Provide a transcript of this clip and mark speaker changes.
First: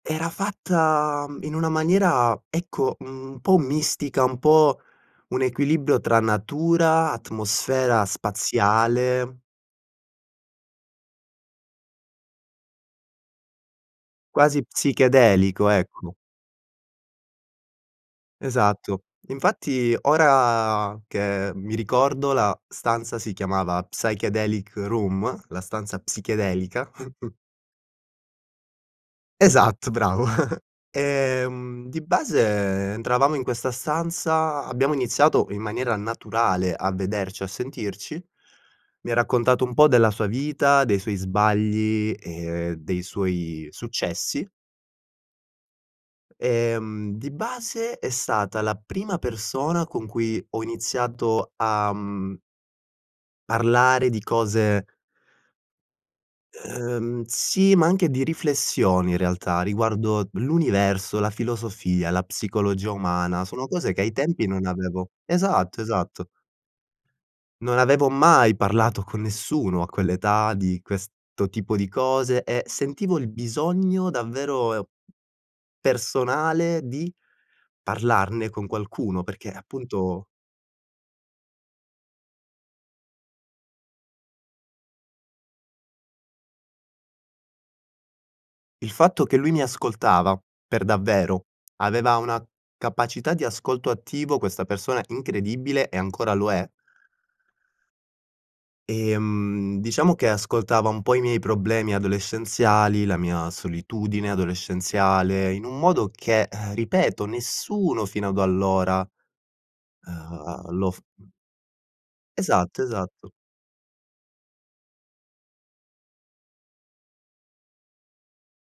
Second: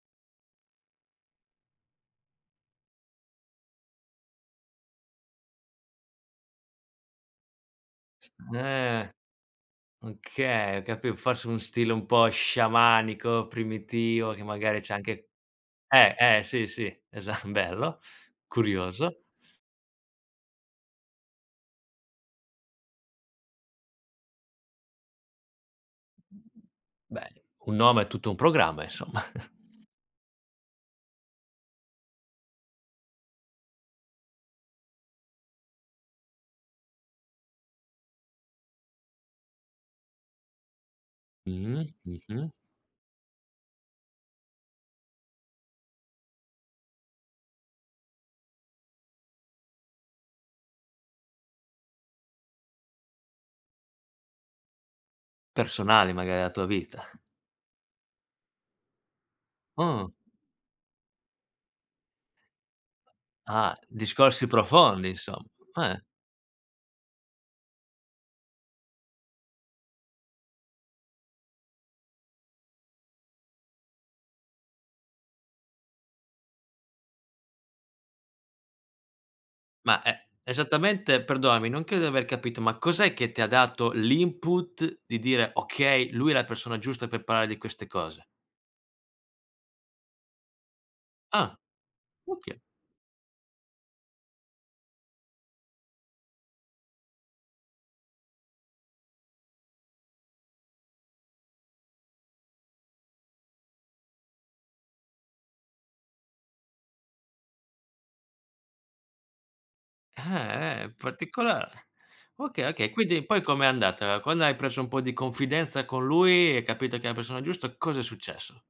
Speaker 1: Era fatta in una maniera, ecco, mhmm, un po' mistica, un po' un equilibrio tra natura, atmosfera
Speaker 2: Eh,
Speaker 1: spaziale
Speaker 2: okay, ho capi forse un stile un po' sciamanico, primitivo, che
Speaker 1: Quasi
Speaker 2: magari c'è anche
Speaker 1: psichedelico, ecco.
Speaker 2: eh, eh, sì, sì, esa bello,
Speaker 1: Esatto,
Speaker 2: curioso.
Speaker 1: infatti ora che mi ricordo, la stanza si chiamava psychedelic room, la stanza psichedelica
Speaker 2: Beh, un nome è tutto un programma, insomma.
Speaker 1: Esatto, bravo. Ehm, di base, entravamo in questa stanza abbiamo iniziato in maniera naturale a vederci, a sentirci. Mi ha raccontato un po' della sua vita, dei suoi
Speaker 2: Mh,
Speaker 1: sbagli
Speaker 2: mh-mh.
Speaker 1: e dei suoi successi. Ehm, di base, è stata la prima persona con cui ho iniziato a mhmm parlare di cose
Speaker 2: Personali, magari, la tua vita.
Speaker 1: Uhm, sì, ma anche di riflessioni, in realtà,
Speaker 2: Mh!
Speaker 1: riguardo l'universo, la filosofia, la psicologia umana. Sono
Speaker 2: Ah,
Speaker 1: cose, che ai
Speaker 2: discorsi
Speaker 1: tempi non
Speaker 2: profondi,
Speaker 1: avevo
Speaker 2: insomm
Speaker 1: esatto,
Speaker 2: eh.
Speaker 1: esatto. Non avevo mai parlato con nessuno a quell'età, di questo tipo di cose e sentivo il bisogno davvero, uhm, personale di parlarne con qualcuno, perché,
Speaker 2: Ma
Speaker 1: appunto
Speaker 2: e esattamente, perdonami, non credo di aver capito, ma cos'è che ti ha dato l' input di dire: "Okay, lui è la persona giusta per parlare di queste cose"?
Speaker 1: Il fatto che lui mi ascoltava, per davvero,
Speaker 2: Ah,
Speaker 1: aveva una
Speaker 2: okay.
Speaker 1: capacità di ascolto attivo, questa persona, incredibile e ancora lo è. Ehm, diciamo, che ascoltava un po' i miei problemi adolescenziali, la mia solitudine adolescenziale, in un modo che, ripeto, nessuno fino ad allora,
Speaker 2: Eh,
Speaker 1: uhm,
Speaker 2: eh,
Speaker 1: lo
Speaker 2: è
Speaker 1: f
Speaker 2: particolare. Okay,
Speaker 1: Esatto,
Speaker 2: okay, quindi,
Speaker 1: esatto.
Speaker 2: poi com'è andata? Quando hai preso un po' di confidenza con lui e hai capito che è la persona giusta, cosa è successo?